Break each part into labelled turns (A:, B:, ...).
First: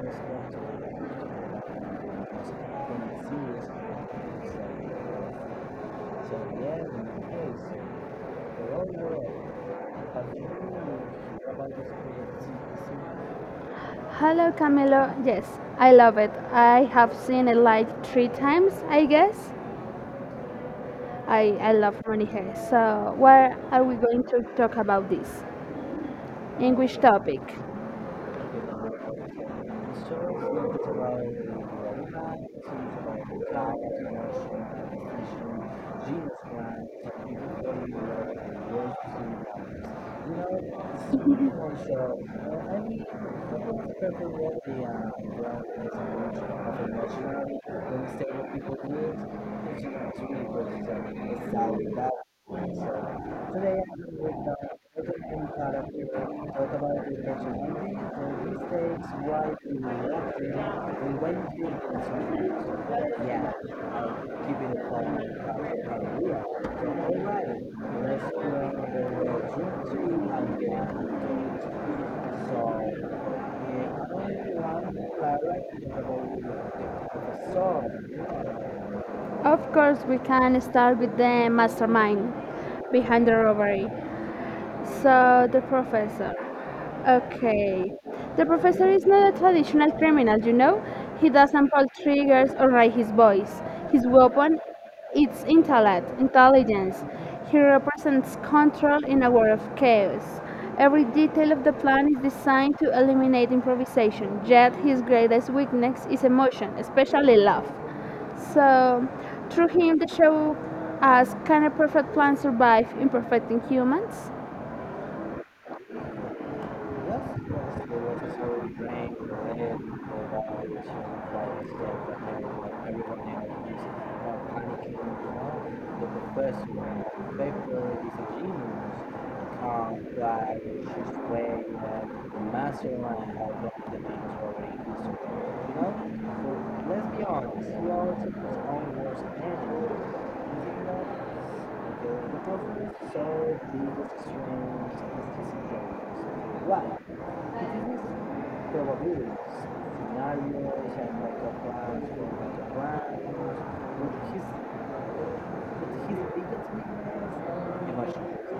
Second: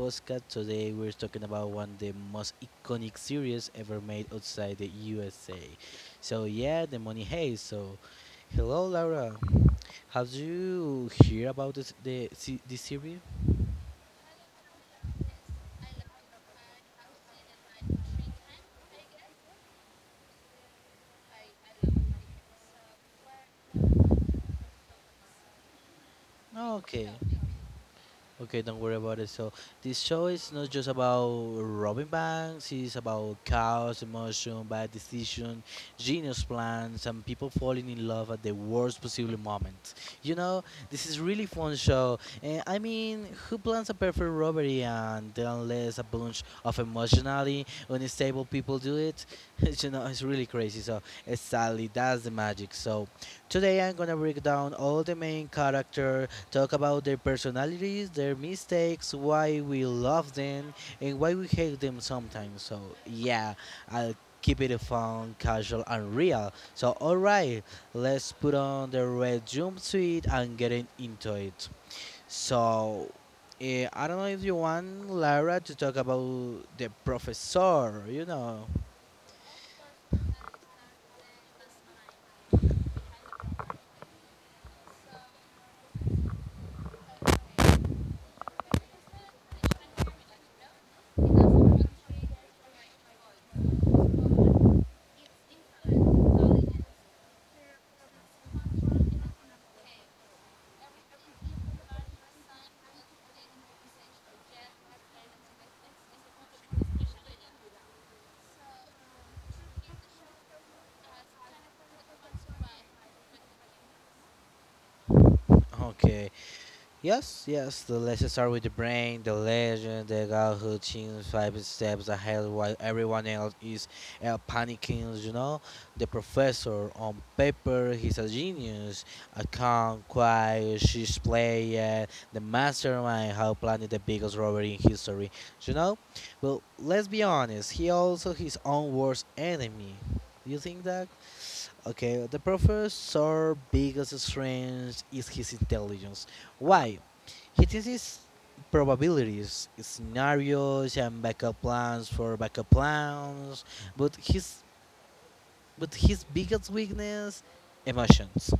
A: podcast. Today we're talking about one of the most iconic series ever made outside the USA. So yeah, the Money Heist. So, hello Laura, have you heard about this series?
B: Hello Camilo. Yes, I love it. I have seen it like three times, I guess. I love Money Hair. So, where are we going to talk about this? In which
A: Okay.
B: topic.
A: Okay, don't worry about it. So this show is not just about robbing banks, it's about chaos, emotion, bad decision, genius plans, and people falling in love at the worst possible moment. You know, this is really fun show. And I mean, who plans a perfect robbery and then lets a bunch of emotionally unstable people do it? It's really crazy. So sadly, that's the magic. So today I'm gonna break down all the main characters. Talk about their personalities, their mistakes, why we love them, and why we hate them sometimes. So, yeah, I'll keep it fun, casual, and real. So, alright, let's put on the red jumpsuit and into it. So, I don't know if you want Lara to talk about the professor,
B: Of course, we can start with the mastermind behind the robbery. So the professor. Okay. The professor is not a traditional criminal, you know? He doesn't pull triggers or raise his voice. His weapon is intellect, intelligence. He represents control in a world of chaos. Every detail of the plan is designed to eliminate improvisation, yet his greatest weakness is emotion, especially love. So, through him, the show asks, can a perfect plan survive imperfecting humans?
A: Okay. Yes, yes, the lessons start with the brain, the legend, the guy who thinks five steps ahead while everyone else is panicking, you know? The professor, on paper, he's a genius, a calm, quiet, she's play, the mastermind, how planning the biggest robbery in history, you know? Well, let's be honest, he also his own worst enemy. Do you think that? Okay, the professor's biggest strength is his intelligence. Why? He teaches probabilities, scenarios, and backup plans for backup plans. But his but his biggest weakness, emotions.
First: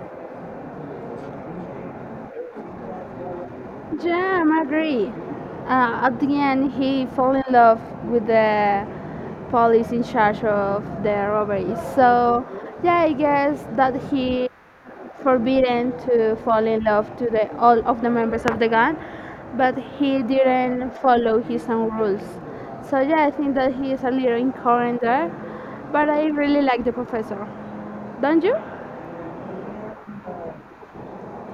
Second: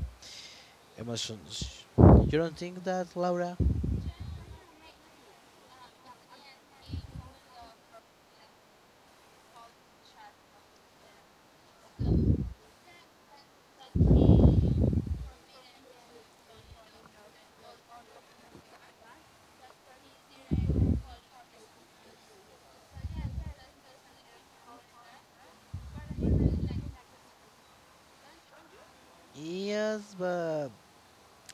A: Emotions. You don't think that, Laura?
B: Yeah, I agree. At the end, he fell in love with the police in charge of the robbery. So, yeah, I guess that he forbidden to fall in love to the all of the members of the gang, but he didn't follow his own rules. So yeah, I think that he is a little incoherent there, but I really like the professor. Don't you?
A: Yes, but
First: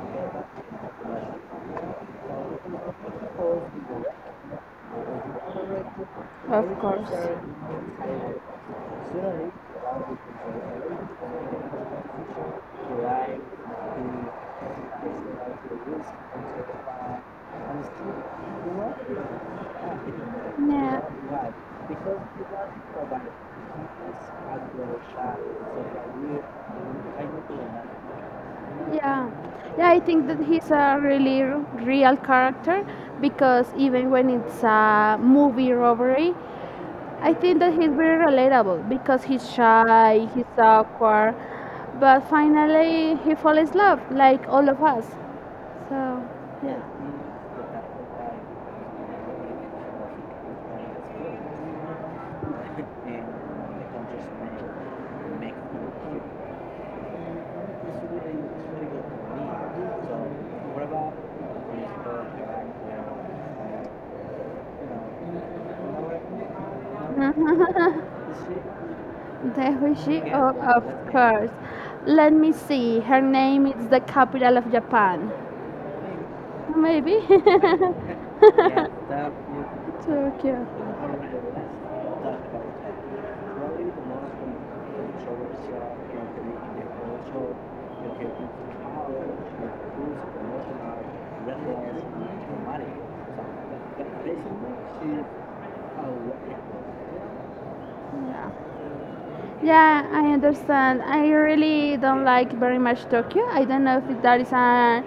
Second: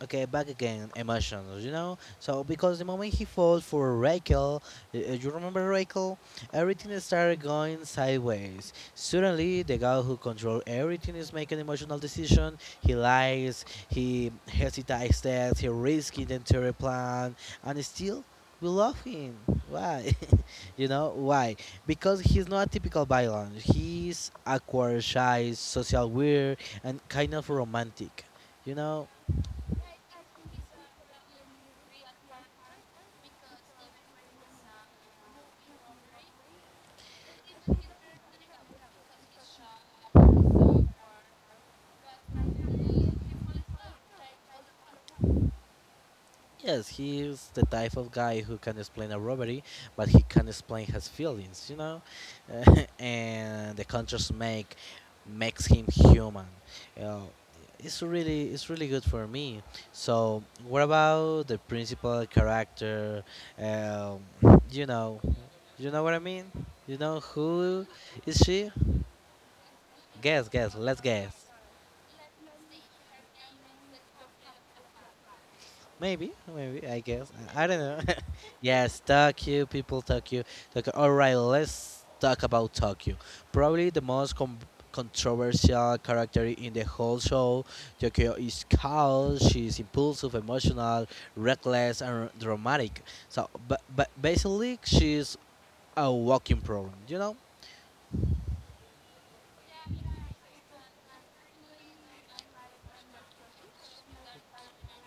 A: okay, back again, emotions, you know? So, because the moment he falls for Rachel, you remember Rachel?
B: Of
A: Everything
B: course.
A: started going sideways. Suddenly, the guy who controls everything is making emotional decision. He lies, he hesitates, he risks the entire plan, and still, we love him. Why?
B: Yeah.
A: Why? Because he's not a typical villain. He's awkward, shy, social, weird, and kind of romantic. You know?
B: Yeah, yeah, I think that he's a really real character because even when it's a movie robbery, I think that he's very relatable because he's shy, he's awkward, but finally he falls in love like all of us. So, yeah.
A: Yes, he is the type of guy who can explain a robbery, but he can explain his feelings, and the contrast makes him human. Uh, it's really good for me. So, what about the principal character? Um, you know, you know what I mean. You know
B: Mm-hmm.
A: who is she?
B: There we she,
A: Guess,
B: oh,
A: guess.
B: of
A: Let's guess.
B: course. Let me see. Her name is the capital of Japan.
A: Maybe, maybe, I
B: Maybe
A: guess. I don't know. Yes, Tokyo, people, Tokyo,
B: Tokyo.
A: Tokyo. All right, let's talk about Tokyo. Probably controversial character in the whole show. Tokyo is cold, she's impulsive, emotional, reckless, dramatic. So, but basically, she's a walking problem, you know?
B: Yeah. Yeah, I understand. I really don't like very much Tokyo. I don't know if that is a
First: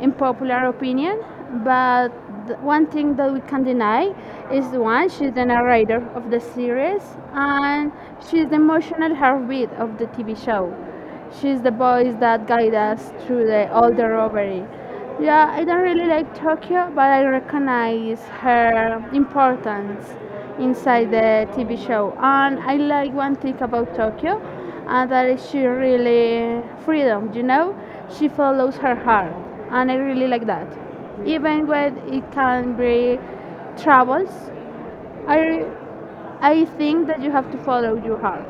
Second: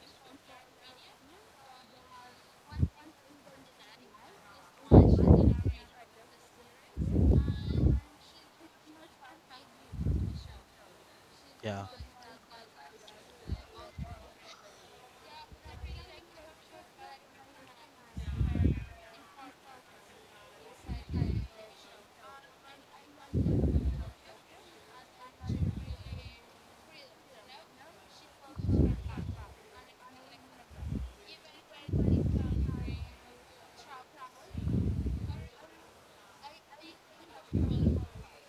B: unpopular opinion, but the one thing that we can deny is one, she's the narrator of the series, and she's the emotional heartbeat of the TV show. She's the
A: Yeah.
B: voice that guides us through the, all the robbery. Yeah, I don't really like Tokyo, but I recognize her importance inside the TV show. And I like one thing about Tokyo, and that is she really freedom, you know? She follows her heart, and I really like that. Even when it can be troubles, I, I think that you have to follow your heart.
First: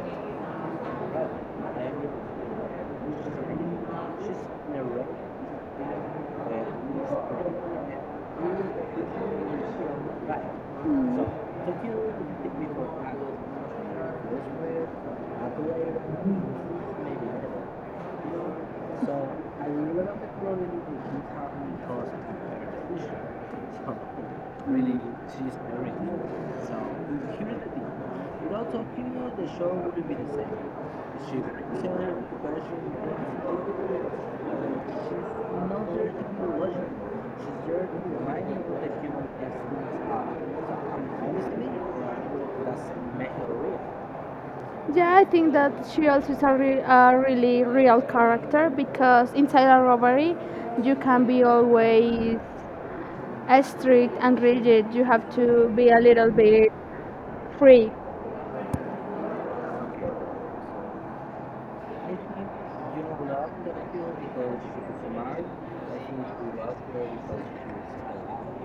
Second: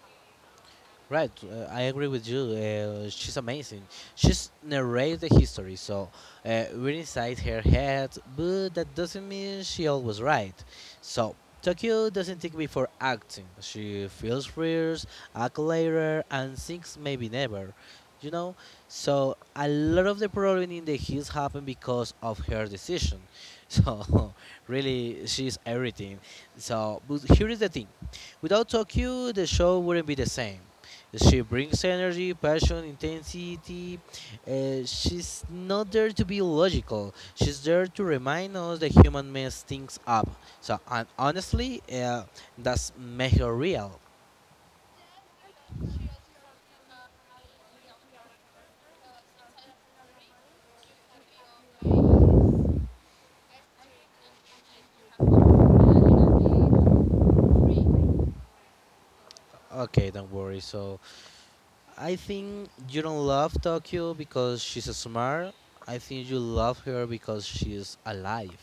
A: Right, I agree with you. She's amazing. She's narrates the history, so we're inside her head, but that doesn't mean she always right. So Tokyo doesn't think before acting. She feels fears, acts later, and thinks maybe never. You know, so a lot of the problem in the hills happened because of her decision. So really, she's everything. So, but here is the thing: without Tokyo, the show wouldn't be the same. She brings energy, passion, intensity. She's not there to be logical. She's there to remind us that human mess things up. So, and honestly, that's make her real.
B: Yeah, I think that she also is a, a really real character because inside a robbery, you can be always strict and rigid. You have to be a little bit free.
A: Okay, don't worry. So, I think you don't love Tokyo because she's smart. I think you love her because she's alive.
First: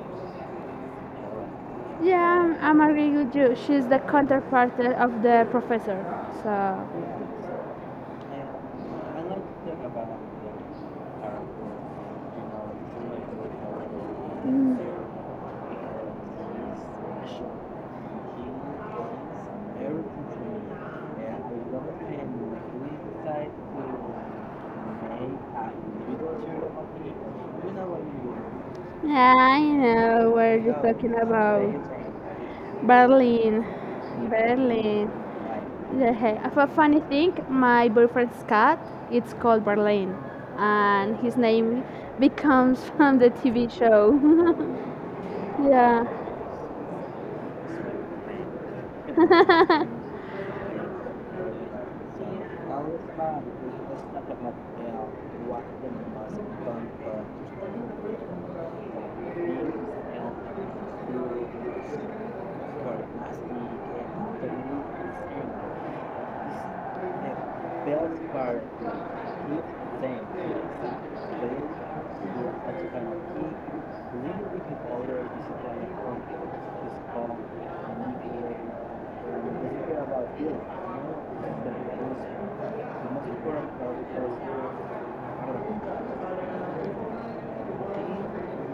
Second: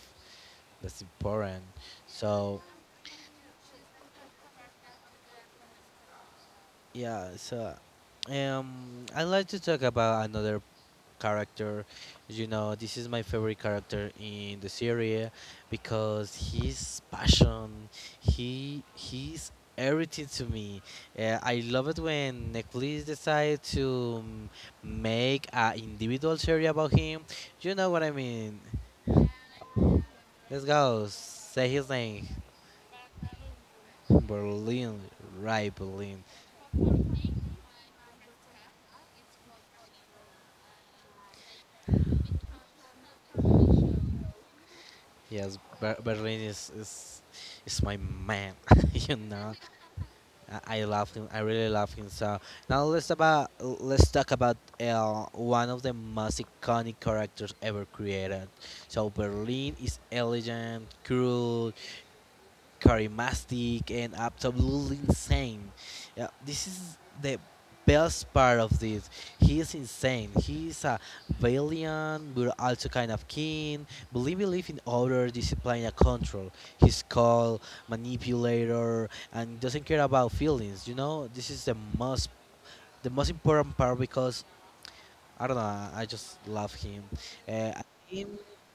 A: That's important.
B: Yeah,
A: So,
B: I'm agree with you. She's the counterpart of the professor. So.
A: yeah. So, I'd like to talk about another character. You know, this is my favorite character in the
B: Mm.
A: series because his passion, he's everything to me. I love it when Netflix decided to make an individual series about him. You know what I mean?
B: Yeah, I know what
A: Let's
B: you're
A: go.
B: talking about.
A: Say his name.
B: Berlin.
A: Berlin,
B: Berlin.
A: right?
B: Yeah,
A: Berlin.
B: hey. Of a funny thing, my boyfriend's cat, it's called Berlin. And his name becomes from the TV show.
A: Yes,
B: yeah.
A: Berlin is my man. you know. I love him. I really love him. So now let's talk about one of the most iconic characters ever created. So Berlin is elegant, cruel, charismatic, and absolutely insane. Yeah, this is the best part of this. He is insane. He is a valiant, but also kind of keen. But he believes in order, discipline, and control. He's cold, manipulator, and doesn't care about feelings. You know, this is the most important part because I don't know. I just love him. I think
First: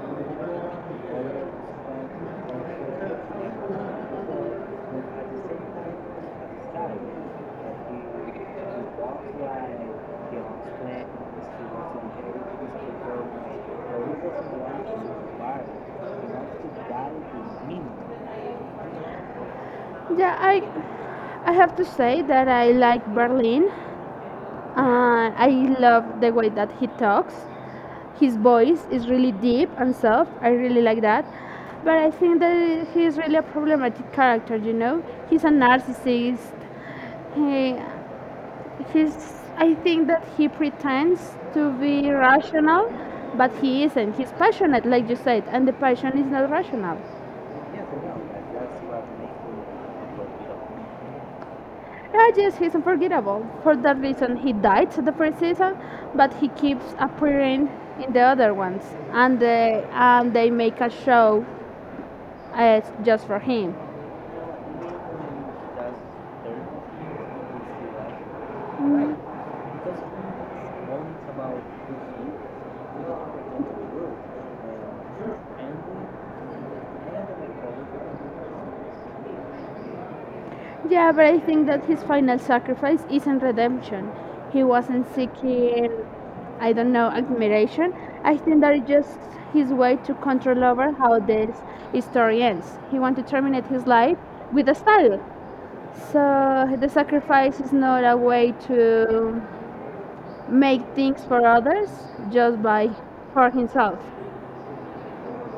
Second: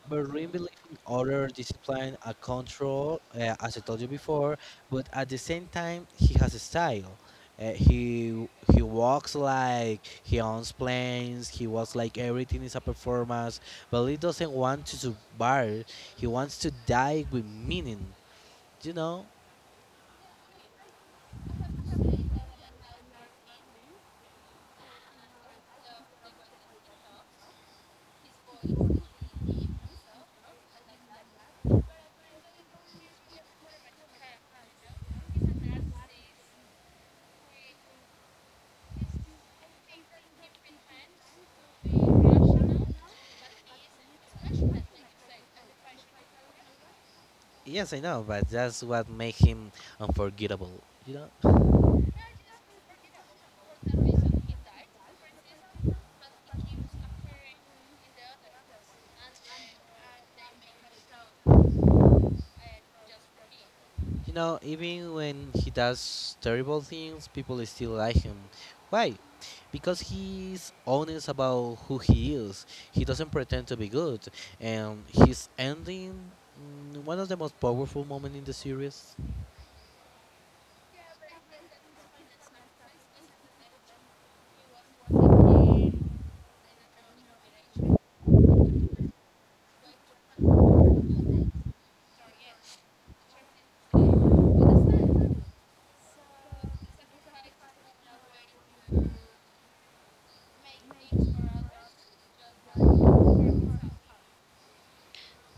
A: Berlin believes in order, discipline, a control, as I told you before. But at the same time, he has a style. Uh, he he walks like he owns planes. He walks like everything is a performance. But he doesn't want to survive. He wants to die with meaning. You know?
B: Yeah, I have to say that I like Berlin. And I love the way that he talks. His voice is really deep and soft. I really like that. But I think that he's really a problematic character, you know? He's a narcissist. He, he's, I think that he pretends to be rational, but he isn't. He's passionate, like you said, and the passion is not rational.
A: Yes, I know. But that's what makes him unforgettable. You know?
B: Yeah, yes, he's unforgettable. For that reason, he died the first season, but he keeps appearing in the other ones, and they make a show just for him.
A: You know, even when he does terrible things, people still like him. Why?
B: Mm.
A: Because he's honest about who he is. He doesn't pretend to be good. And his ending, mm, one of the most powerful moments in the series.
B: Yeah, but I think that his final sacrifice isn't redemption. He wasn't seeking, I don't know, admiration. I think that it's just his way to control over how this story ends. He wanted to terminate his life with a style. So the sacrifice is not a way to make things for others, just by for himself.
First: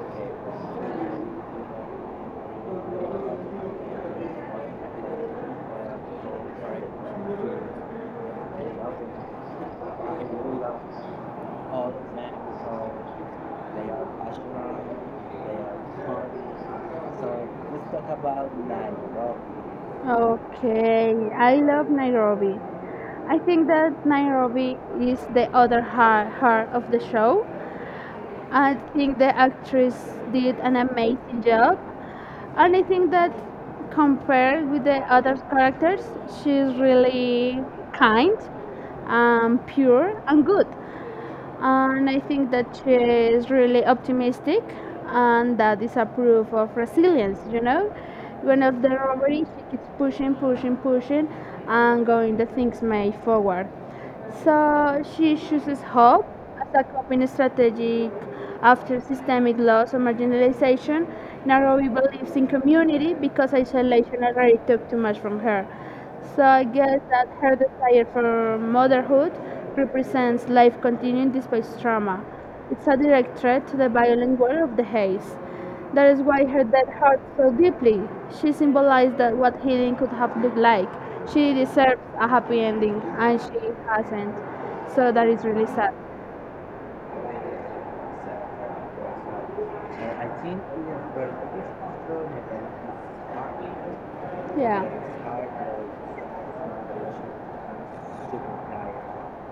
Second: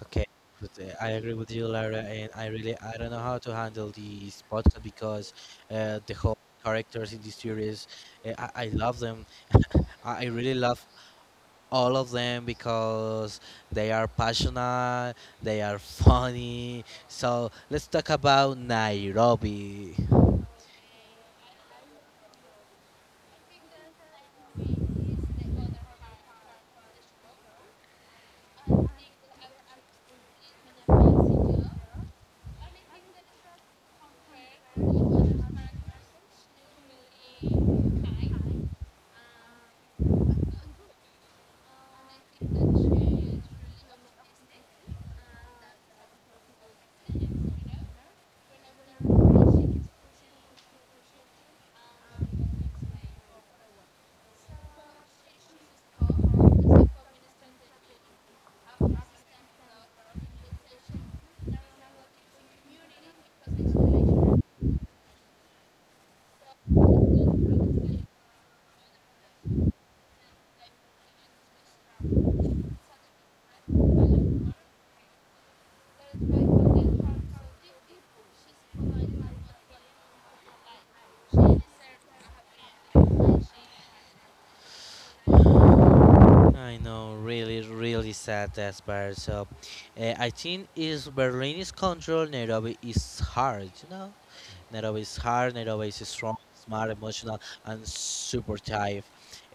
A: Okay, but, I agree with you, Lara. And I really, I don't know how to handle this podcast because the whole characters in this series, uh, I love them. I really love all of them because they are passionate, they are funny. So let's talk about Nairobi.
B: Okay, I love Nairobi. I think that Nairobi is the other heart of the show. I think the actress did an amazing job. And I think that compared with the other characters, she's really kind, pure, and good. And I think that she is really optimistic, and that is a proof of resilience, you know? When of the robbery, she keeps pushing, and going the things may forward. So she chooses hope as a coping strategy after systemic loss or marginalization. Nairobi believes in community because isolation already took too much from her. So I guess that her desire for motherhood represents life continuing despite trauma. It's a direct threat to the violent world of the haze. That is why her death hurt so deeply. She symbolized that what healing could have looked like. She deserves a happy ending, and she hasn't. So that is really sad.
A: I know, really, really sad that part. So I think is Berlin is control, Nairobi is hard, you know. Nairobi is hard, Nairobi is strong, smart, emotional, and super tough.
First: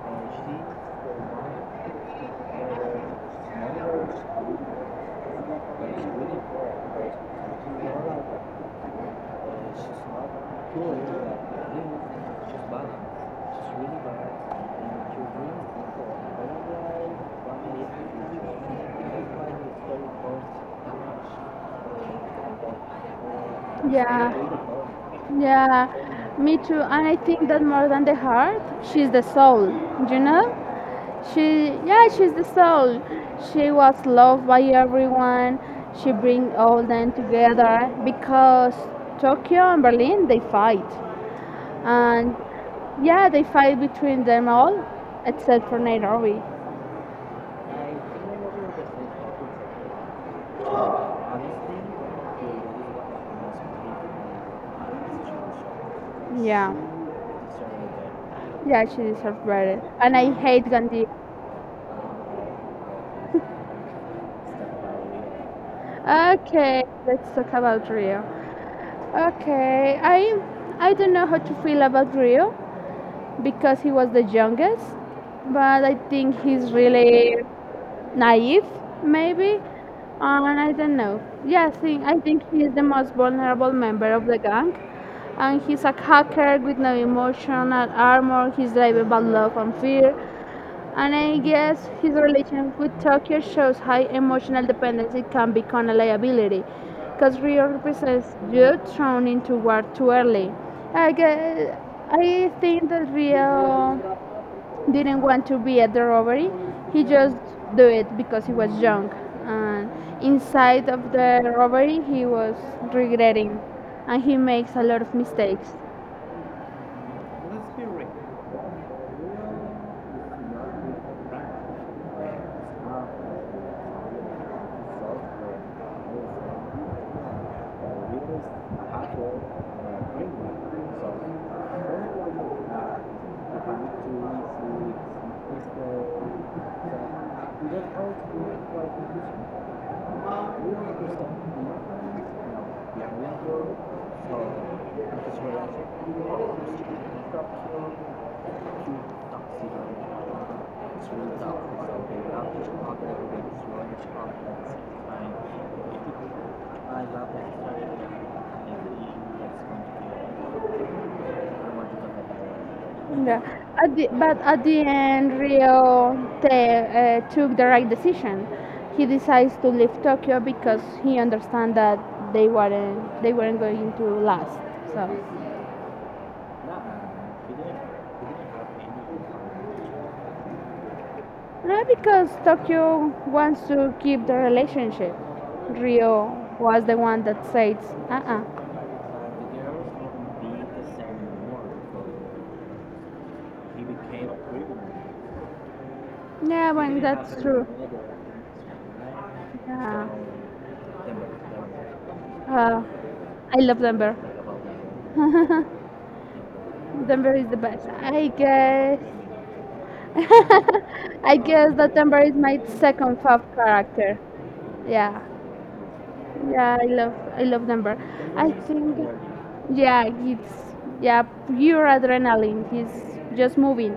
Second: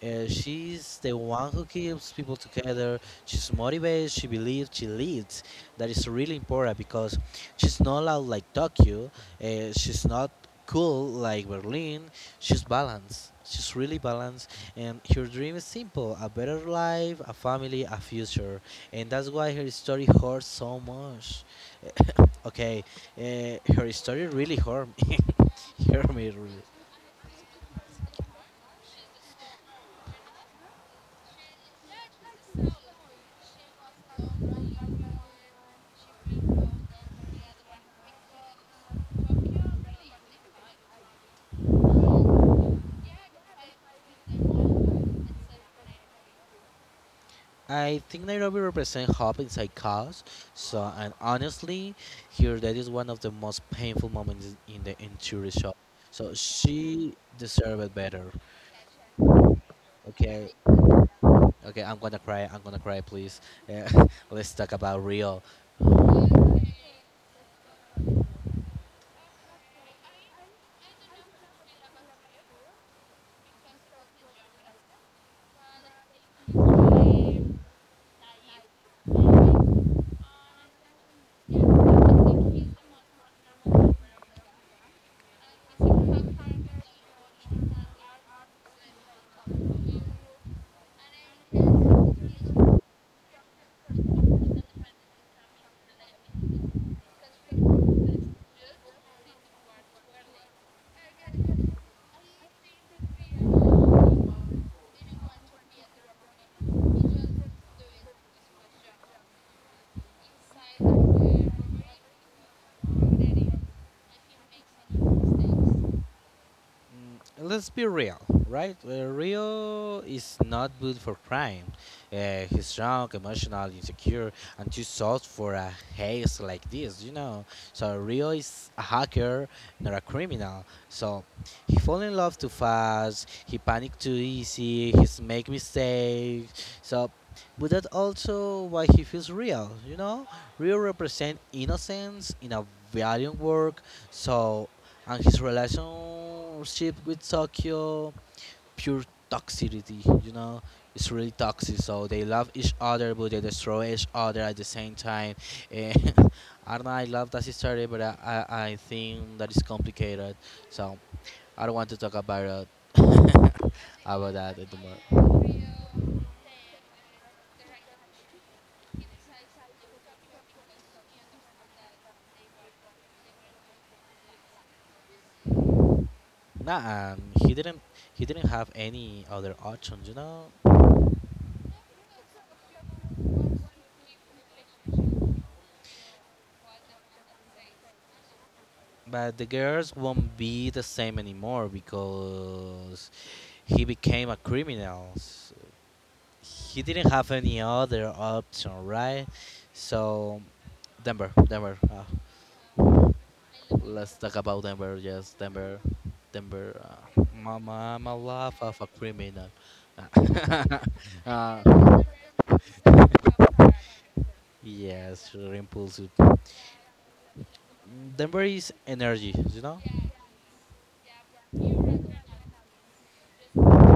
A: She's the one who keeps people together. She's motivated, she believes, she leads. That is really important because she's not loud like Tokyo, she's not cool like Berlin. She's balanced. She's really balanced, and her dream is simple: a better life, a family, a future. And that's why her story hurts so much. Okay, her story
B: Yeah.
A: really hurt me.
B: Yeah,
A: Hurt me
B: me
A: really.
B: too. And I think that more than the heart, she's the soul, you know? Yeah, she's the soul. She was loved by everyone. She bring all them together because Tokyo and Berlin they fight, and yeah, they fight between them all, except for Nairobi.
A: I think Nairobi represents hope inside chaos. So, and honestly, here that is one of the most painful moments in the entire show. So
B: Yeah,
A: she deserved better.
B: yeah, she deserves better. And I
A: Okay,
B: hate Gandhi.
A: okay, I'm gonna cry. I'm gonna cry, please. Let's talk about real.
B: Okay, let's talk about Rio. Okay, I don't know how to feel about Rio because he was the youngest, but I think he's really naive maybe. And I don't know, yeah, i think he is the most vulnerable member of the gang, and he's a hacker with no emotional armor. He's driven by love and fear, and I guess his relation with tokyo shows how emotional dependency can become a liability, because rio represents youth thrown into war too early, I guess. I think that rio didn't want to be at the robbery. He just do it because he was young. And inside of the robbery, he was regretting, and he makes a lot of mistakes.
A: Mm, let's be real, right? Rio is not good for crime. He's strong, emotional, insecure, and too soft for a haze like this, you know. So Rio is a hacker, not a criminal. So he fall in love too fast. He panic too easy. He's make mistakes. So, but that also why he feels real, you know. Rio represent innocence in a valiant work. So and his relationship with Tokyo, pure toxicity. You know, it's really toxic. So they love each other, but they destroy each other at the same time. And I don't know. I love that story, but I think that is complicated. So I don't want to talk about it
B: Yeah. At the,
A: about
B: but
A: that
B: at the end,
A: anymore.
B: Rio took the right decision. He decides to leave Tokyo because he understands that they weren't going to last. So.
A: Nah, he didn't have any other options. You know,
B: No, because Tokyo wants to keep the relationship. Rio was the one that says, uh uh
A: but the girls won't be the same anymore because he became a criminal.
B: yeah,
A: He
B: when
A: didn't have
B: that's
A: any
B: true.
A: other option, right?
B: Yeah.
A: So Denver.
B: Uh, I love
A: Let's
B: Denver.
A: talk about Denver. Yes, Denver.
B: Denver is the best.
A: Mama, I'm a
B: I
A: love of a
B: guess.
A: criminal.
B: I
A: uh,
B: guess that Denver is my second fav character. Yeah.
A: yes, very impulsive.
B: Yeah, I love Denver.
A: Denver
B: I
A: is
B: think
A: energy, you know.
B: yeah, it's yeah, pure adrenaline. He's just moving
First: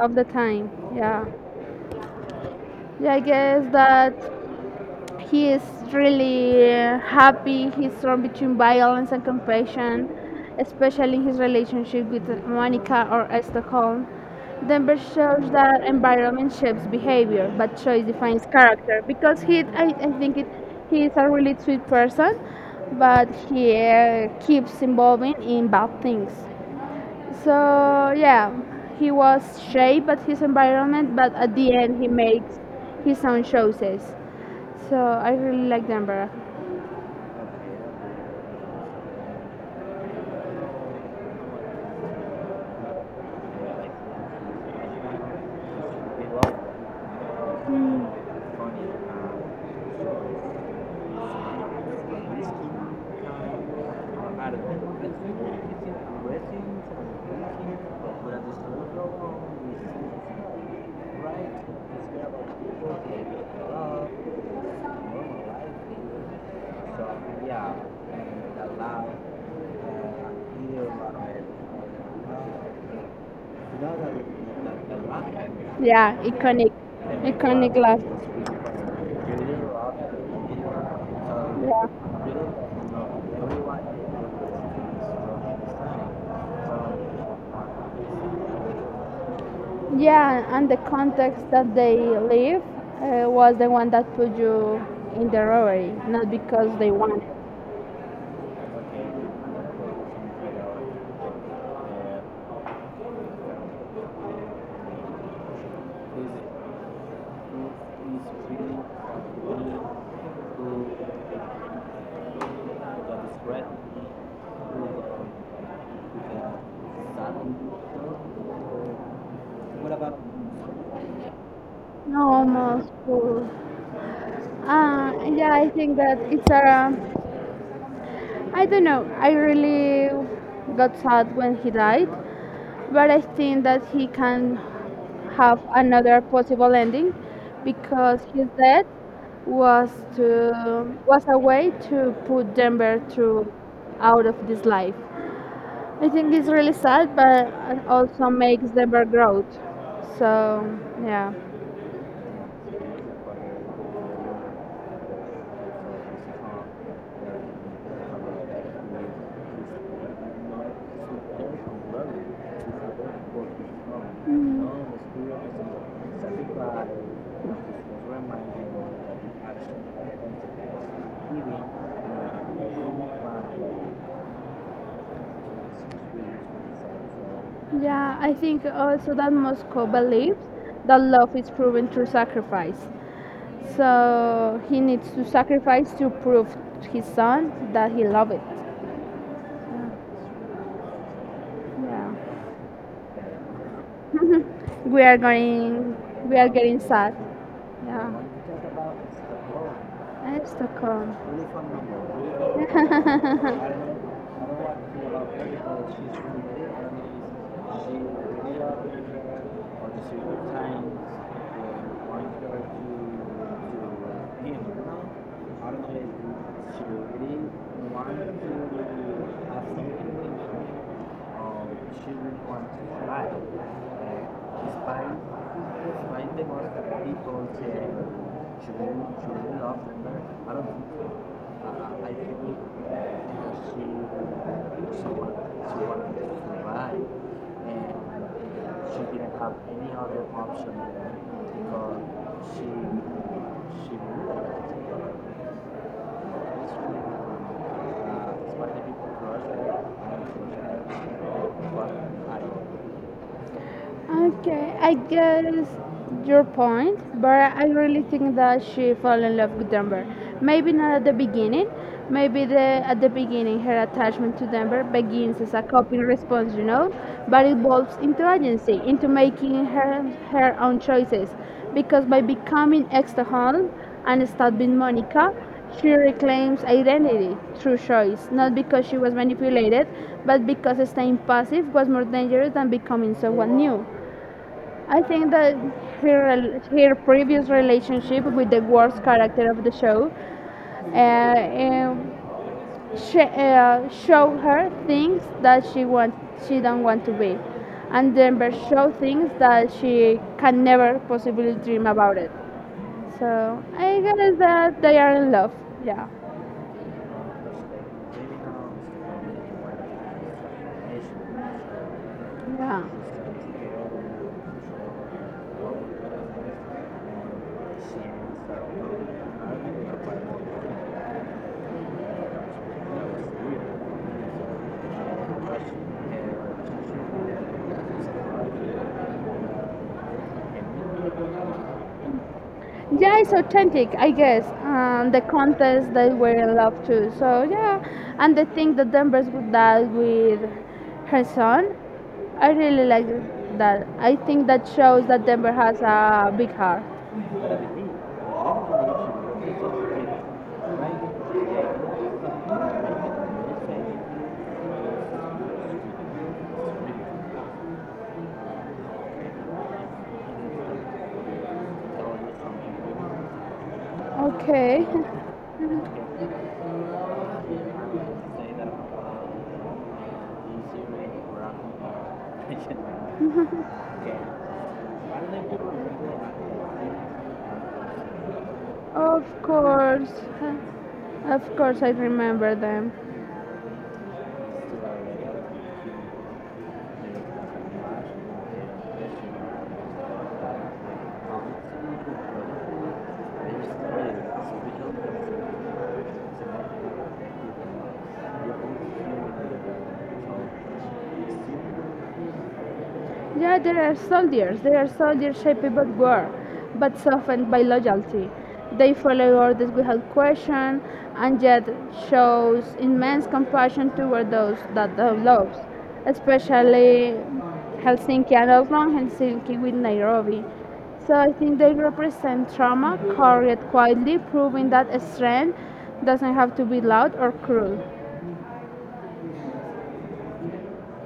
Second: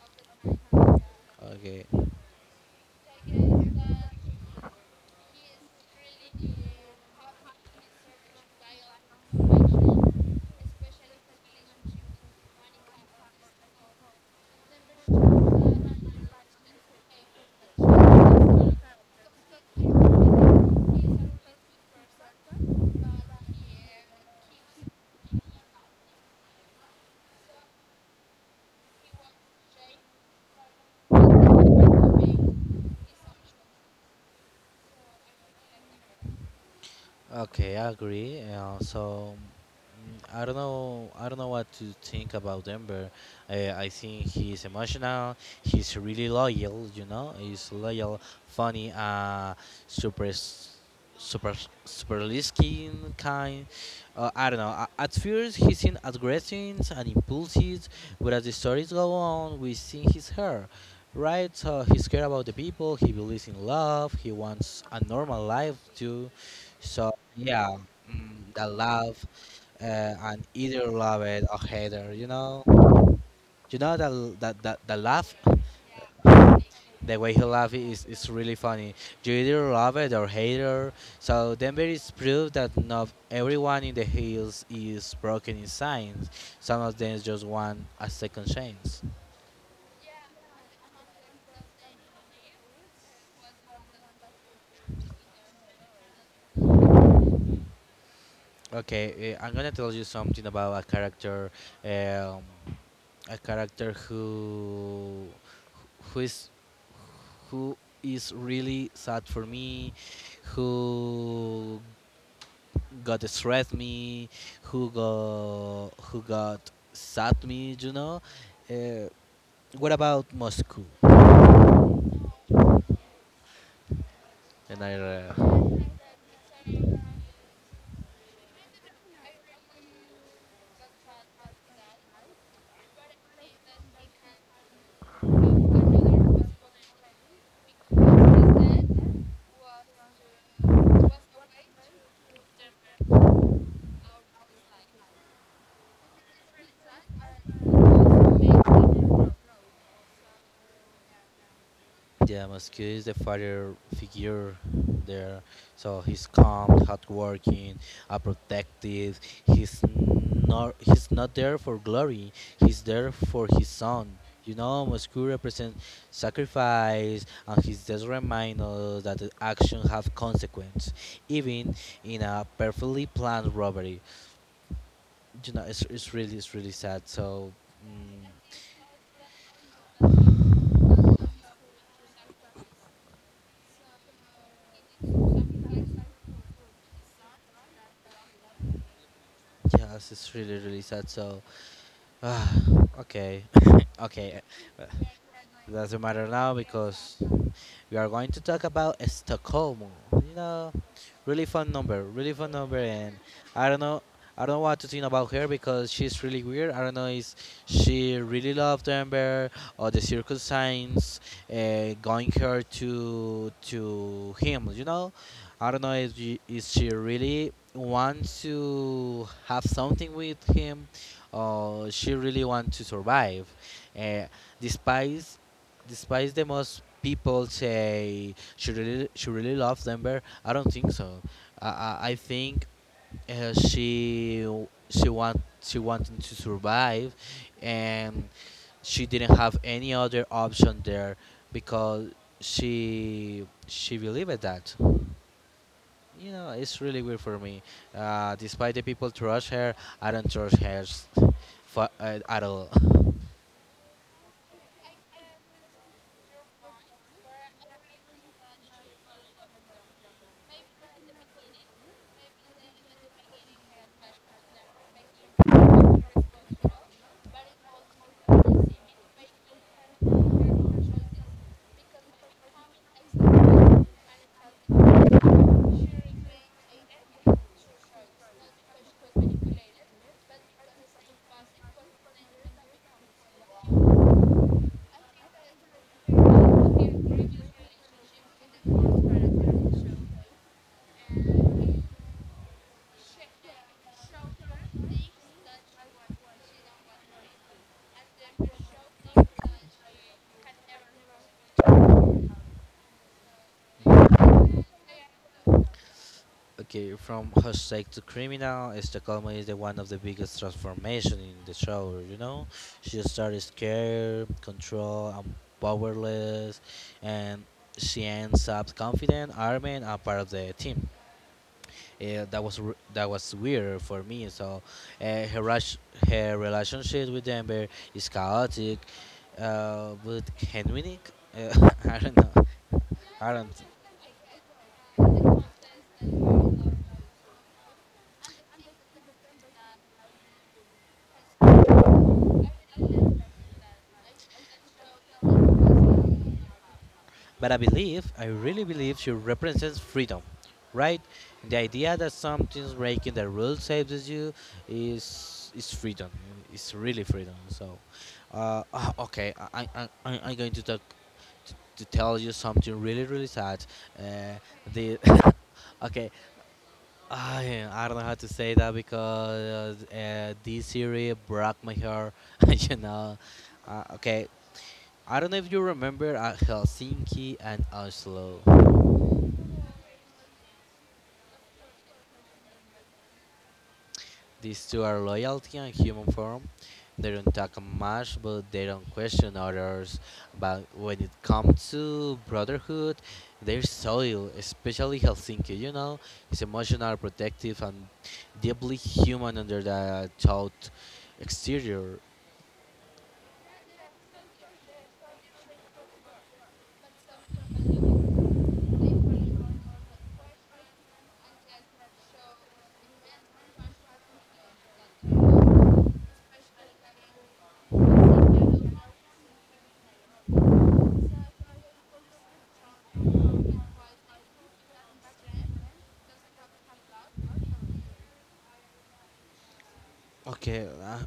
B: all the time. Yeah.
A: Okay,
B: Yeah, I guess that he is really happy. He's strong between violence and compassion, especially in his relationship with Monica or Stockholm. Denver shows that environment shapes behavior, but choice defines character. Because he, I think it, he is a really sweet person, but he keeps involving in bad things. So yeah, he was shaped by his environment, but at the end he makes his own choices. So I really like Denver.
A: okay, I agree. So mm, I don't know. I don't know what to think about Denver. I think he's emotional. He's really loyal. You know, he's loyal,
B: Mm.
A: funny, super, s- super, super listening kind. I don't know. At first, he seems aggressive and impulsive, but as the stories go on, we see his hair. Right, so he's care about the people. He believes in love. He wants a normal life too, so yeah, mm, the love and either love it or hate her. You know that the laugh,
B: Yeah, iconic,
A: the way he laugh
B: iconic
A: is
B: last.
A: is really funny. You either love it or hate her. So Denver is
B: Yeah.
A: proof that not everyone in the hills is broken in signs. Some of them just want a second chance.
B: Yeah, and the context that they live was the one that put you in the robbery, not because they wanted.
A: Okay, I'm gonna tell you something about a character. Um, a character who is who is really sad for me, who got stressed me, who got sad me, you know. Uh, what about Moscow?
B: No, almost full.
A: And I
B: Yeah, I think that it's a. I don't know. I really got sad when he died, but I think that he can have another possible ending because his death was was a way to put Denver to out of this life. I think it's really sad, but also makes Denver grow. So yeah.
A: yeah, Moscow is the father figure there. So he's calm, hardworking, protective. He's not there for glory. He's there for his son. You know, Moscow represents sacrifice, and he just reminds us that the action have consequence, even in a perfectly planned robbery. You know, it's really sad. So.
B: Yeah, I think also that Moscow believes that
A: Mm,
B: love is proven through sacrifice. So he needs to sacrifice to prove his son that he loves it.
A: yes, it's really really sad. So,
B: Yeah.
A: ah, okay, okay,
B: we are
A: it
B: going
A: doesn't matter
B: we are
A: now
B: getting sad,
A: because we are
B: yeah.
A: going to talk about Stockholm. You know,
B: Stockholm
A: really fun number, and I don't know, I don't know what to think about her because she's really weird. I don't know if she really loved Amber or the circus signs going her to him. I don't know if she really wants to have something with him or she really wants to survive. Uh, despite despite the most people say she really loves Denver, I don't think so. I think uh, she she want she wanted to survive, and she didn't have any other option there because she believed that. You know, it's really weird for me. Despite the people trust her, I don't trust her s- for, at all.
B: Okay, I guess your point, but I really think that she fell in love with Denver. Maybe not at the beginning. Maybe the at the beginning her attachment to Denver begins as a coping response, you know, but evolves into agency, into making her own choices. Because by becoming extra home and start Monica, she reclaims identity through choice, not because she was manipulated, but because staying passive was more dangerous than becoming someone new. I think that her, her previous relationship with the worst character of the show uh, um, showed her things that she don't want to be, and Denver showed things that she can never possibly dream about it. So I guess that they are in love. Yeah,
A: Okay, from Hashtag to Criminal, Estacoma is the one of the biggest transformation in the show, you know? She
B: yeah.
A: started scared, controlled, and powerless, and she ends up confident, armed, and part of the team. That was weird for me. So, her rush, her relationship with Denver is chaotic, but genuine. I don't know.
B: yeah, it's
A: I don't.
B: authentic, I guess. The contents that we're in love too, so yeah. And the thing that denver's with that with her son, I really like that. I think that shows that denver has a big heart.
A: But I believe, I really believe she represents freedom, right? The idea that something's breaking the rules saves you is freedom. It's really freedom. So, okay, I'm going to talk to tell you something really, really sad. Uh,
B: Okay.
A: the okay, I don't know how to say that because this series broke my heart. you know, okay, I don't know if you remember at Helsinki and Oslo.
B: of course of course I remember them.
A: These two are loyalty and human form. They don't talk much, but they don't question others. But when it comes to brotherhood, their soil, especially Helsinki, you know, is emotional, protective, and deeply human under the taut exterior.
B: Yeah, there are soldiers. They are soldiers shaped by war, but softened by loyalty. They follow orders without question, and yet shows immense compassion toward those that they love, especially Helsinki and Oslo, Helsinki with Nairobi. So I think they represent trauma carried quietly, proving that strength doesn't have to be loud or cruel.
A: Okay,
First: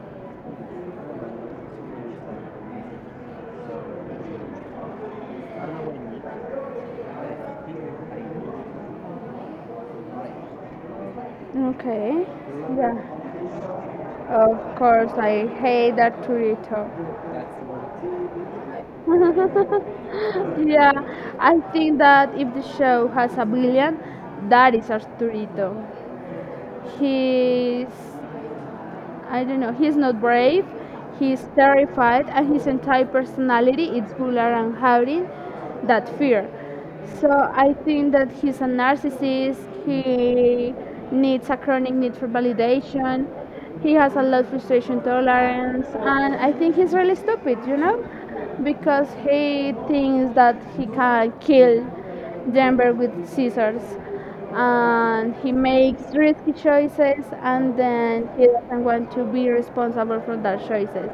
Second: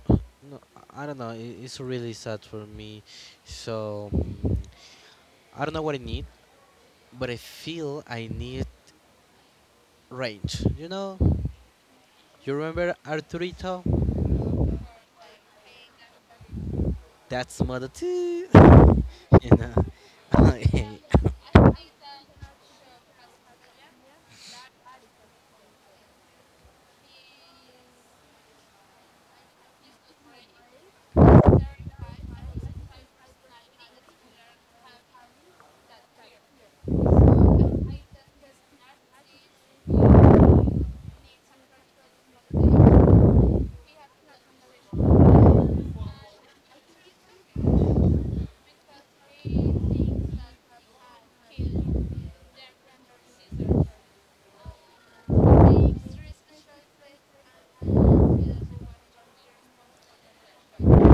A: no, I don't know. I- It's really sad for me. So, I don't know what I need but I feel I need range. You know,
B: Okay.
A: you remember
B: Yeah.
A: Arturito?
B: Of course, I hate that Torito.
A: That's mother too. you know.
B: yeah, I think that if the show has a billion, that is Arturito. He's I don't know. He's not brave. He's terrified, and his entire personality is buller and hiding that fear. So I think that he's a narcissist. He needs a chronic need for validation. He has a low frustration tolerance, and I think he's really stupid. You know, because he thinks that he can kill Denver with scissors, and he makes risky choices and then he doesn't want to be responsible for those choices.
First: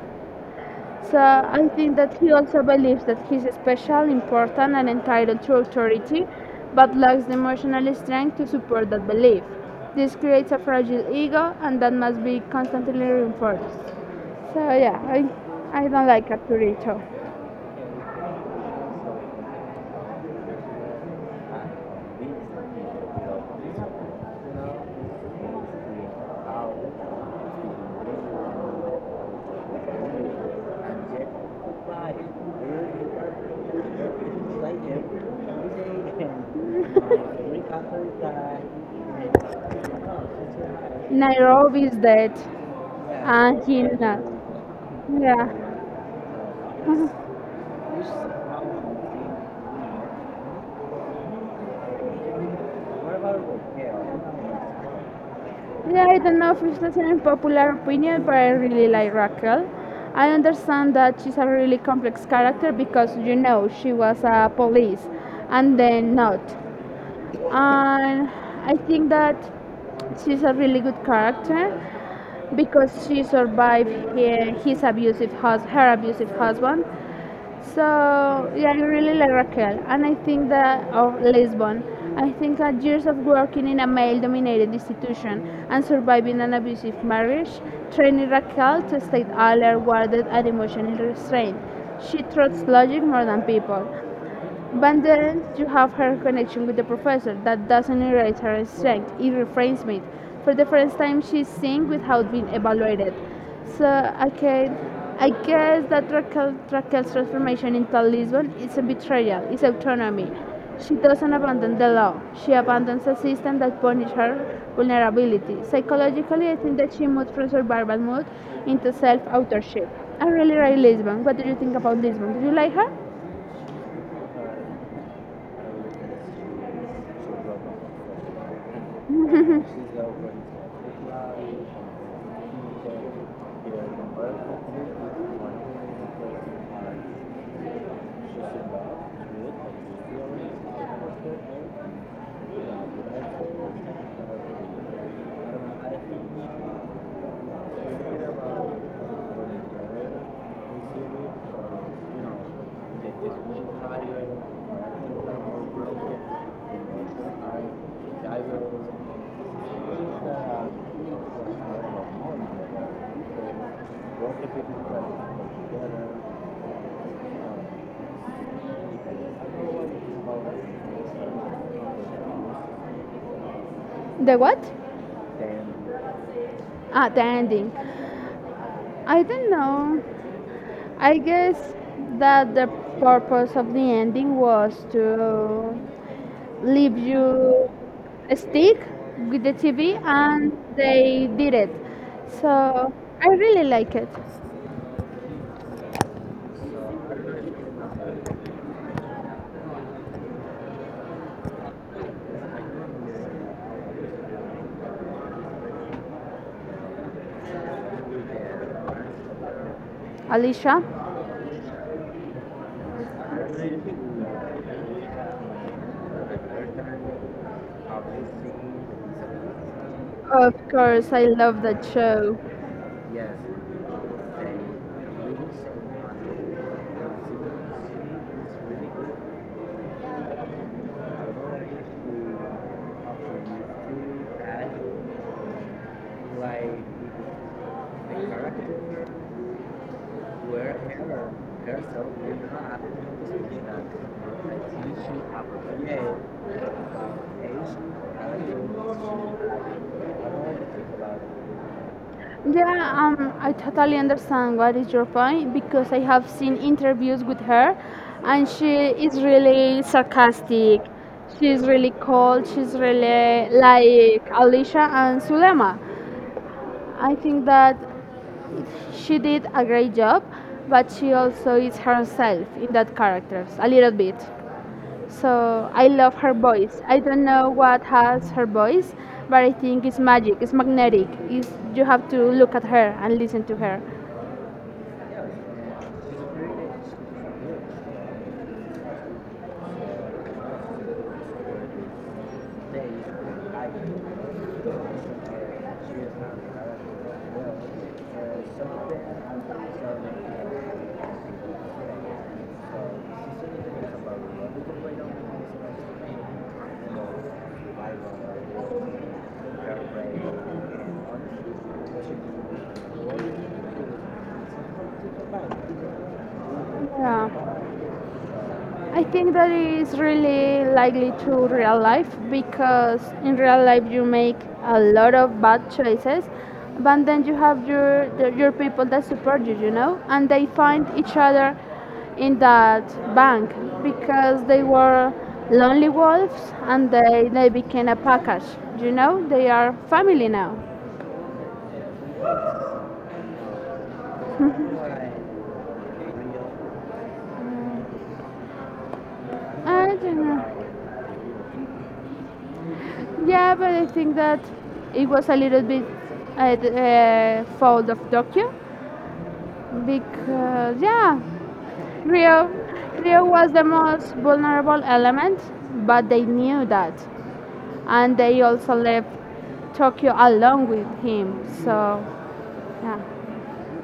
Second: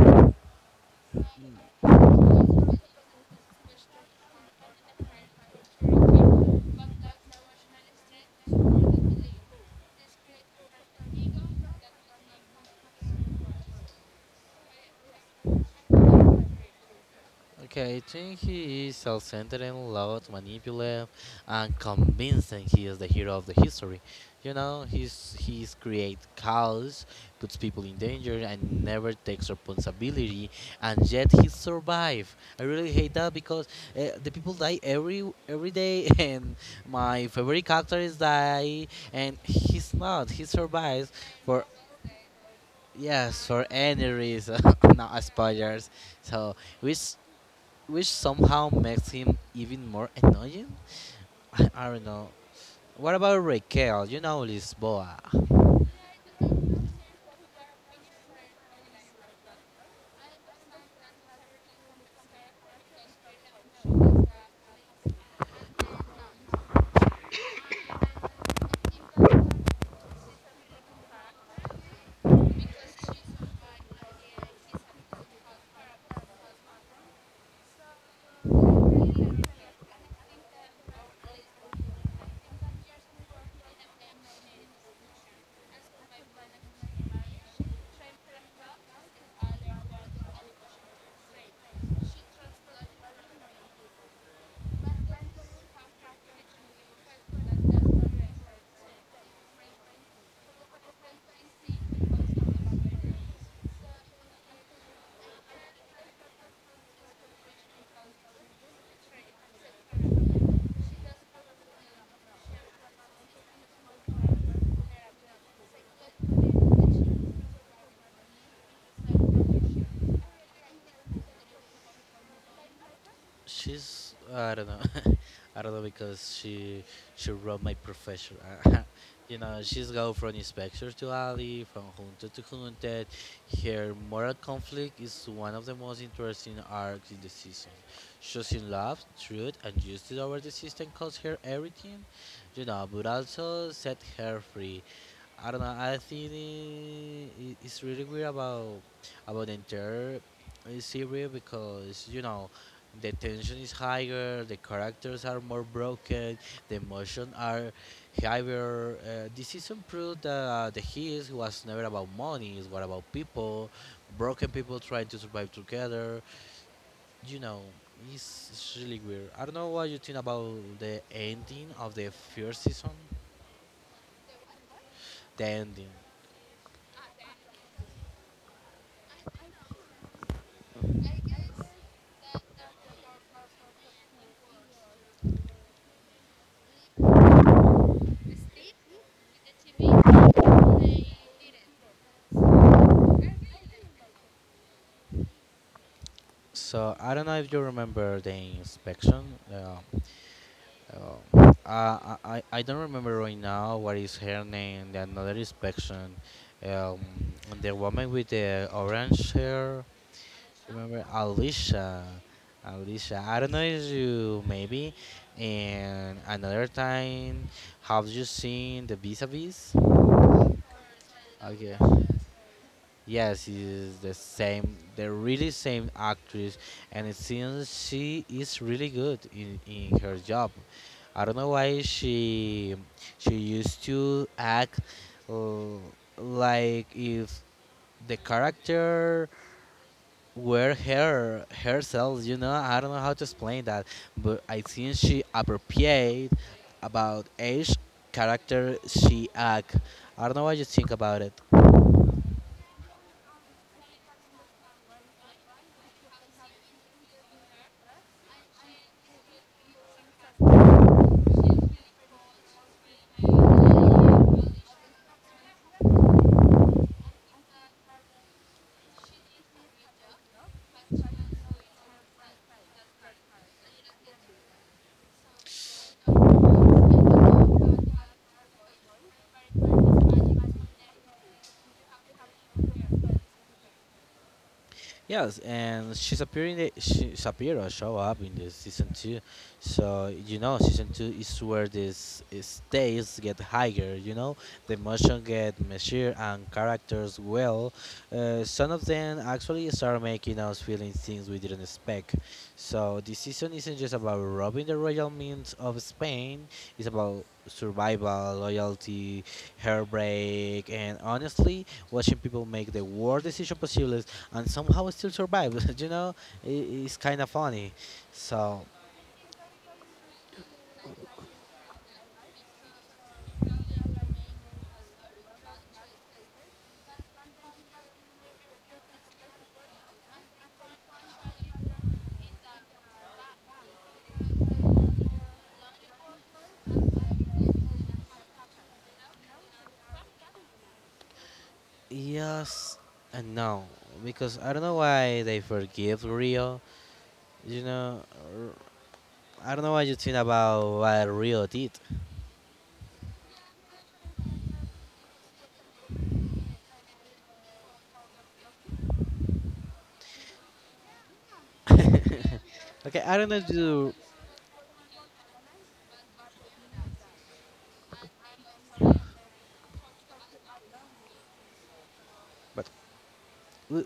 B: So I think that he also believes that he's special, important, and entitled to authority, but lacks the emotional strength to support that belief. This creates a fragile ego, and that must be constantly reinforced. So yeah, I don't like Arturito.
A: Okay, I think he is self-centered and loud, manipulative, and convincing he is the hero of the history. You know, he's create chaos, puts people in danger, and never takes responsibility. And yet he survive. I really hate that because the people die every day, and my favorite character is die, and he's not. He survives for
B: Nairobi is dead,
A: yes
B: and
A: for
B: he
A: any
B: not.
A: reason, not
B: Yeah.
A: spoilers. So which which somehow makes him even more annoying. I don't know. What about Raquel? You know Lisboa.
B: Yeah, I don't know if it's an unpopular opinion, but I really like Raquel. I understand that she's a really complex character because you know she was a police and then not. And I think that she's a really good character because she survived her abusive husband. So yeah, I really like Raquel, and I think that of Lisbon. I think that years of working in a male-dominated institution and surviving an abusive marriage trained Raquel to stay alert, guarded, and emotionally restrained. She trusts logic more than people. But then you have her connection with the professor that doesn't erase her strength, it reframes it. For the first time, she's seen without being evaluated. So, okay, I guess that Raquel's transformation into Lisbon is a betrayal, it's autonomy. She doesn't abandon the law, she abandons a system that punishes her vulnerability. Psychologically, I think that she moved from survival mode into self authorship. I really like Lisbon. What do you think about Lisbon? Do you like her?
A: She's I don't know, I don't know because she robbed my profession. you know, she's go from inspector to alley, from junta to hunted. Her moral conflict is one of the most interesting arcs in the season. Choosing love, truth, and justice over the system cost her everything, you know, but also set her free. I don't know. I think I- it's really weird about the entire series because you know the tension is higher, the characters are more broken, the emotion are higher. This season proved that the his was never about money, it was about people, broken people trying to survive together. You know, it's really weird. I don't know what you think about the ending of the first season,
B: The what?
A: the ending.
B: Ah, the ending. I don't know. I guess that the purpose of the ending was to leave you stick with the TV, and they did it. So I really like it.
A: So I don't know if you remember the inspection. Uh, Oh. I don't remember right now what is her name. The another inspection, um, the woman with the orange hair.
B: Alicia,
A: Remember Alicia, Alicia. I don't know if you maybe, and another time, have you seen the vis-a-vis?
B: of course, I love
A: Okay.
B: that show.
A: Yes, it is the same, the really same actress, and it seems she is really good in her job. I don't know why she used to act uh, like if the character were her herself. You know, I don't know how to explain that, but I think she appropriate about each character she act. I don't know what you think about it.
B: Yeah, I totally understand what is your point because I have seen interviews with her and she is really sarcastic. She's really cold. She's really like Alicia and Sulema. I think that she did a great job, but she also is herself in that characters a little bit. So I love her voice. I don't know what has her voice, but I think it's magic. It's magnetic. It's, you have to look at her and listen to her.
A: Yes, and she's appearing. The, she, Shapiro show up in the season two, so you know season two is where this stakes get higher. You know the emotion get measured and characters well. Some of them actually start making us feeling things we didn't expect. So this season isn't just about robbing the royal means of Spain. It's about survival, loyalty, heartbreak, and honestly, watching people make the worst decision possible and somehow still survive, you know, I it's kind of
B: Yeah,
A: funny. So,
B: I think that is really likely to real life because in real life you make a lot of bad choices, but then you have your people that support you, you know, and they find each other in that bank because they were lonely wolves and they became a package, you know. They are family now.
A: yes and no, because I don't know why they forgive Rio, you know, r- I don't know what
B: I
A: you think
B: don't
A: about
B: know.
A: what Rio did.
B: Yeah, but I think that it was a little bit the fault of Tokyo, because yeah, rio
A: Okay, I
B: rio
A: don't know if
B: was the
A: you,
B: most vulnerable element, but they knew that and they also left tokyo along with him, so
A: but
B: yeah.
A: we,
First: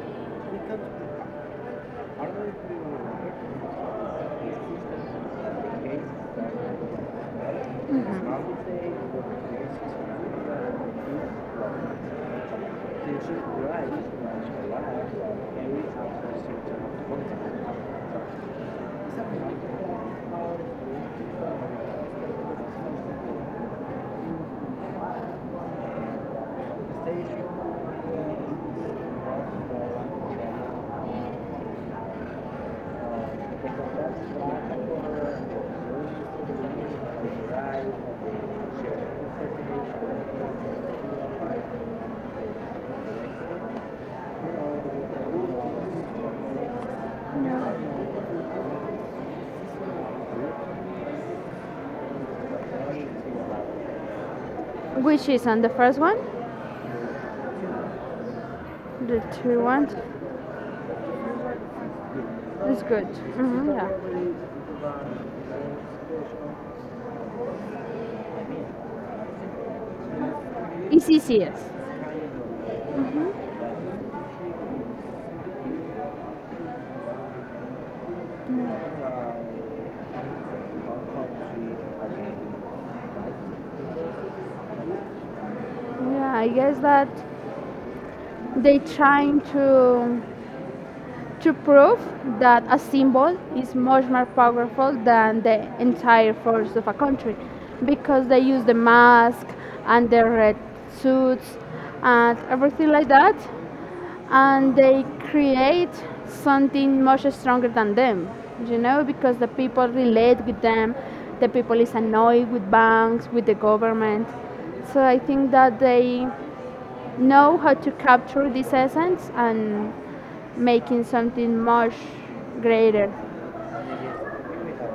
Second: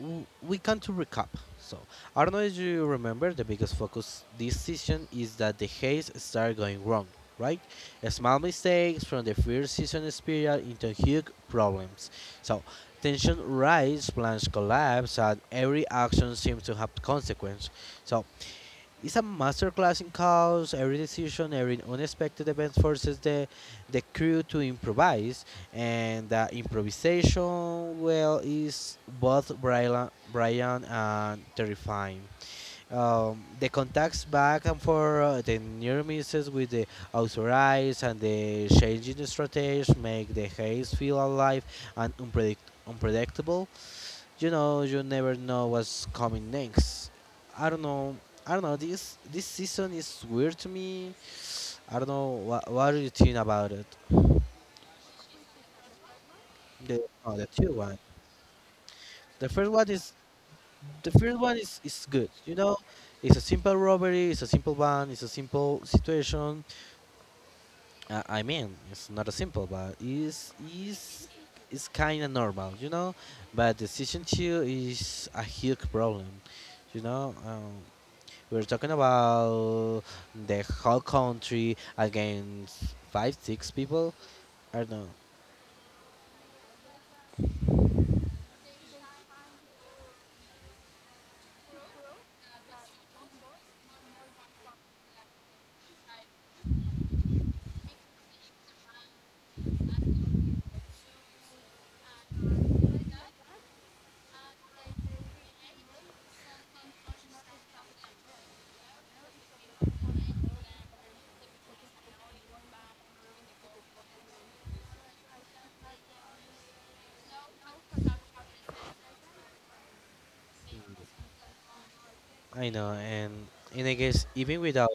A: we come to recap. So, I don't know if you remember, the biggest focus this season is that the haze started going wrong, right? Small mistakes
B: Mm-hmm.
A: from the first season spiral into huge problems. So, tension rise, plans collapse, and every action seems to have consequence. So, it's a masterclass in chaos. Every decision, every unexpected event forces the crew to improvise, and the improvisation, well, is both brilliant and terrifying. The contacts back and forth, the near misses with the authorized, and the changing strategies make the haze feel alive and unpredictable. You know, you never know what's coming next. I don't know. I don't know. This season is weird to me. I don't know. What do you think about it?
B: Which is on the first one?
A: The oh, the 2-1.
B: The
A: The
B: two
A: first one
B: ones
A: is the first one is good. You know,
B: is good.
A: it's a
B: Hmm,
A: simple
B: yeah,
A: robbery. It's a simple one. It's a simple situation. I mean, it's not a simple, but it's
B: it's easiest.
A: is kind of normal. You know, but the season two is a huge problem. You know. We're talking about the whole country against five, six people. I don't know.
B: Yeah, I guess that they trying to prove that a symbol is much more powerful than the entire force of a country, because they use the mask and the red suits and everything like that, and they create something much stronger than them, you know, because the people relate with them. The people is annoyed with banks, with the government. So I think that they know how to capture this essence and making something much
A: I know,
B: greater.
A: and in a case, even without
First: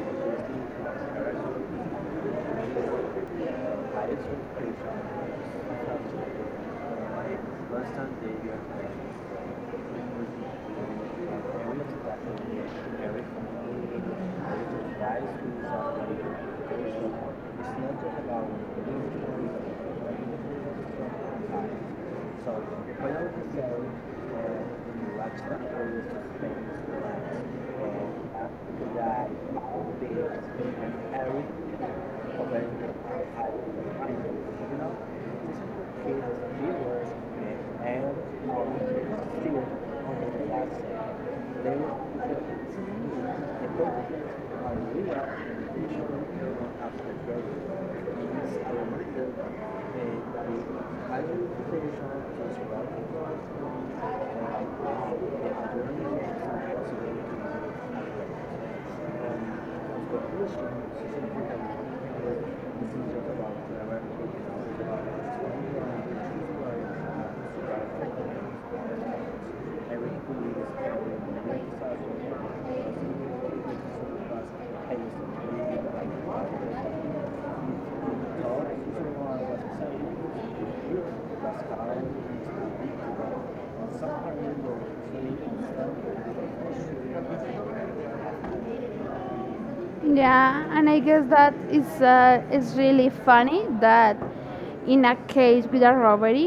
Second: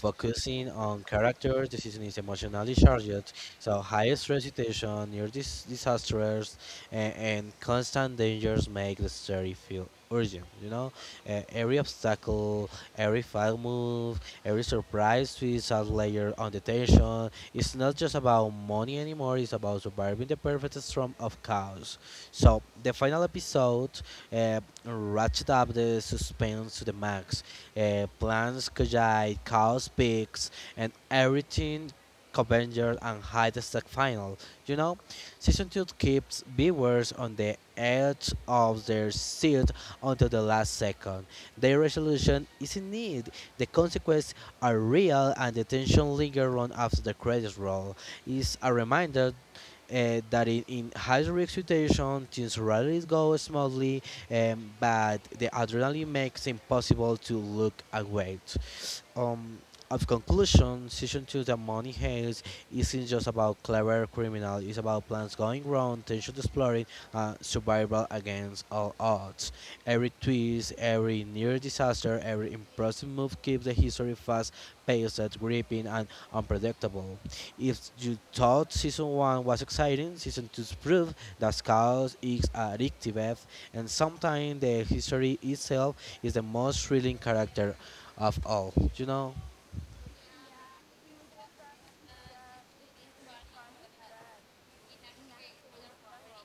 A: focusing on characters, the season is emotionally charged, so high stress situation, disasters, and constant dangers make the story feel urgent. You know, every obstacle, every foul move, every surprise twist a layer on the tension. It's not just about money anymore; it's about surviving the perfect storm of chaos. So the final episode ratchet up the suspense to the max. Plans collide, chaos peaks, and everything converges and high the stack final. You know, season two keeps viewers on the edge of their seat until the last second. The resolution is in need. The consequences are real, and the tension lingers long after the credits roll. Is a reminder that in high risk things rarely go smoothly, but the adrenaline makes it impossible to look away. Um, of conclusion, season two, The Money Heist isn't just about clever criminal. It's about plans going wrong, tension exploring, survival against all odds. Every twist, every near disaster, every impressive move keeps the history fast, paced, gripping, and unpredictable. If you thought season 1 was exciting, season 2 proved that chaos is addictive and sometimes the history itself is the most thrilling character of all. You know?
B: Yeah, and I guess that is really funny that in a case with a robbery,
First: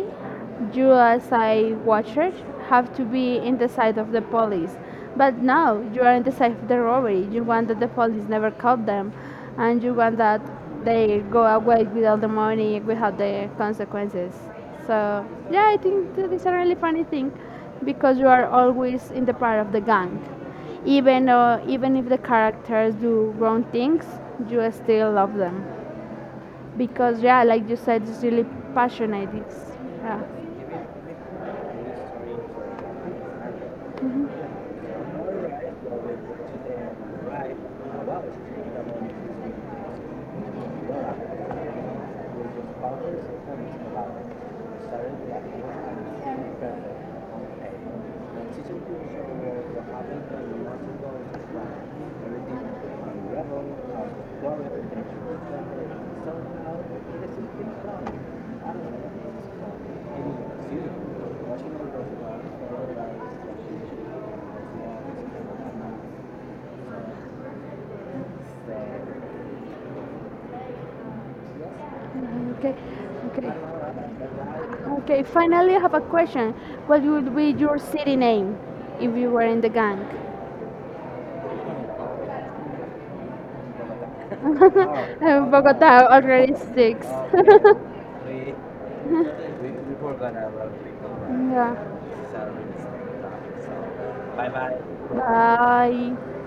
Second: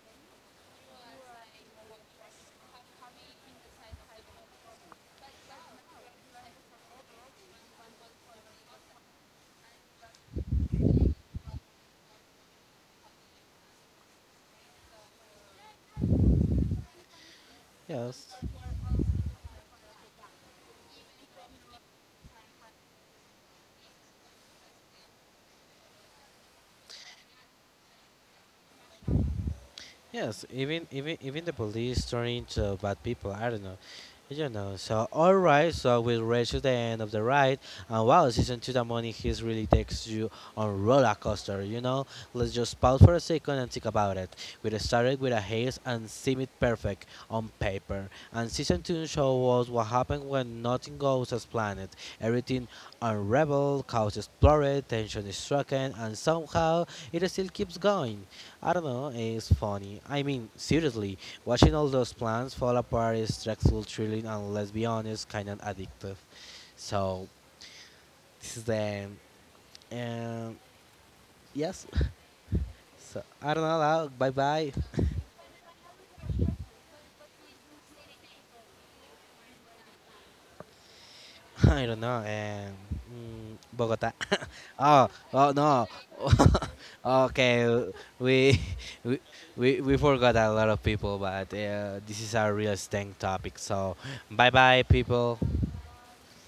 B: you as a watcher have to be in the side of the police. But now you are in the side of the robbery. You want that the police never caught them and you want that they go away with all the money without the consequences. So yeah, I think that is a really funny thing because you
A: Yes.
B: are always in the part of the gang. Even even if the characters do wrong things, you still love them because yeah, like you said, it's really passionate, it's yeah.
A: Yes, even the police turn into bad people. I don't know. You know. So all right. So we reach to the end of the ride, and wow, season two, the money he's really takes you on roller coaster. You know. Let's just pause for a second and think about it. We started with a haze and seemed perfect on paper, and season two show us what happens when nothing goes as planned. Everything unraveled, chaos exploded, tension is stricken, and somehow it still keeps going. I don't know, it's funny. I mean, seriously, watching all those plans fall apart is stressful, thrilling, and let's be honest, kind of addictive. So, this is the. Um, yes.
B: Okay.
A: So,
B: Okay.
A: I don't know, bye bye.
B: Okay, finally I have a question. What would be your city name if you were in the gang?
A: I don't know, Bogota. oh, oh no.
B: Bogota already sticks.
A: okay, we, we we forgot a lot of people, but
B: Yeah,
A: this is a real stank topic. So, bye bye, people.
B: bye.